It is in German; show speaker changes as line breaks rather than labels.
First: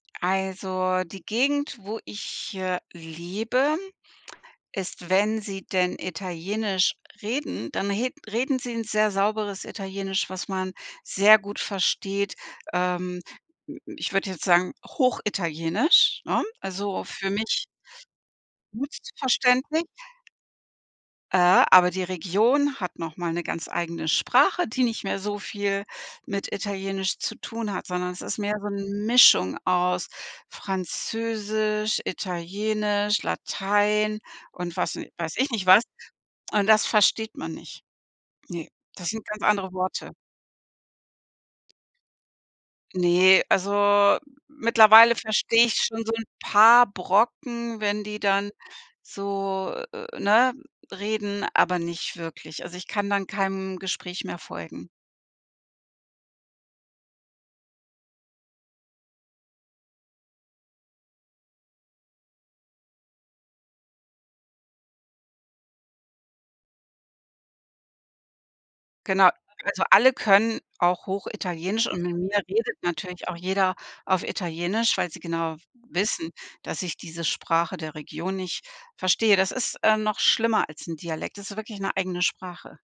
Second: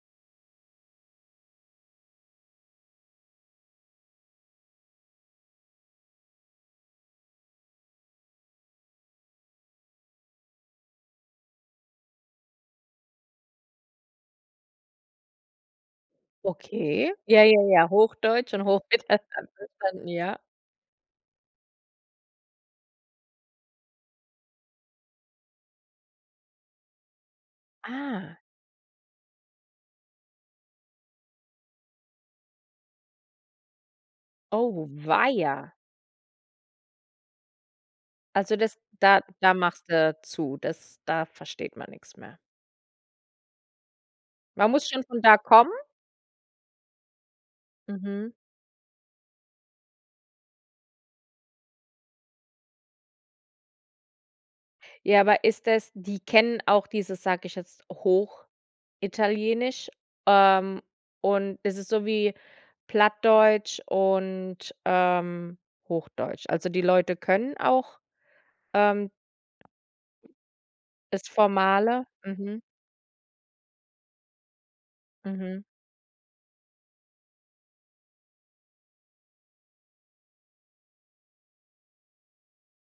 Also, die Gegend, wo ich, äh, lebe, ist, wenn sie denn Italienisch reden, dann he reden sie 'n sehr sauberes Italienisch, was man sehr gut versteht. Ähm, m m ich würde jetzt sagen, hochitalienisch, ne, also
Okay.
für
Ja, ja,
mich
ja, Hochdeutsch und
gut
Hochital [unintelligible]
verständlich.
verstanden, ja.
Äh, aber die Region hat noch mal 'ne ganz eigene Sprache, die nicht mehr so viel mit Italienisch zu tun hat, sondern es ist
Ah.
mehr so 'n Mischung aus Französisch, Italienisch, Latein und
Oh,
was n weiß ich nicht
weia.
was. Und das versteht man nicht.
Also
Ne,
das
das
da
sind ganz
da
andere
machst
Worte.
du zu. Das da versteht man nix mehr.
Ne, also
Man muss schon
mittlerweile
von da
verstehe
kommen?
ich schon so 'n paar Brocken, wenn die
Mhm.
dann so, äh, äh, ne, reden, aber nicht wirklich. Also, ich kann dann keinem Gespräch mehr folgen.
Ja, aber ist das die kennen auch dieses, sage ich jetzt, Hochitalienisch? Ähm, und ist das so wie Plattdeutsch und, ähm, Hochdeutsch? Also, die Leute können auch, ähm
Genau. Also alle können auch
das
Hochitalienisch und
formale?
mit mir
Mhm.
redet natürlich auch jeder auf Italienisch, weil sie genau
Mhm.
wissen, dass ich diese Sprache der Region nicht verstehe. Das ist, äh, noch schlimmer als 'n Dialekt. Das ist wirklich 'ne eigene Sprache.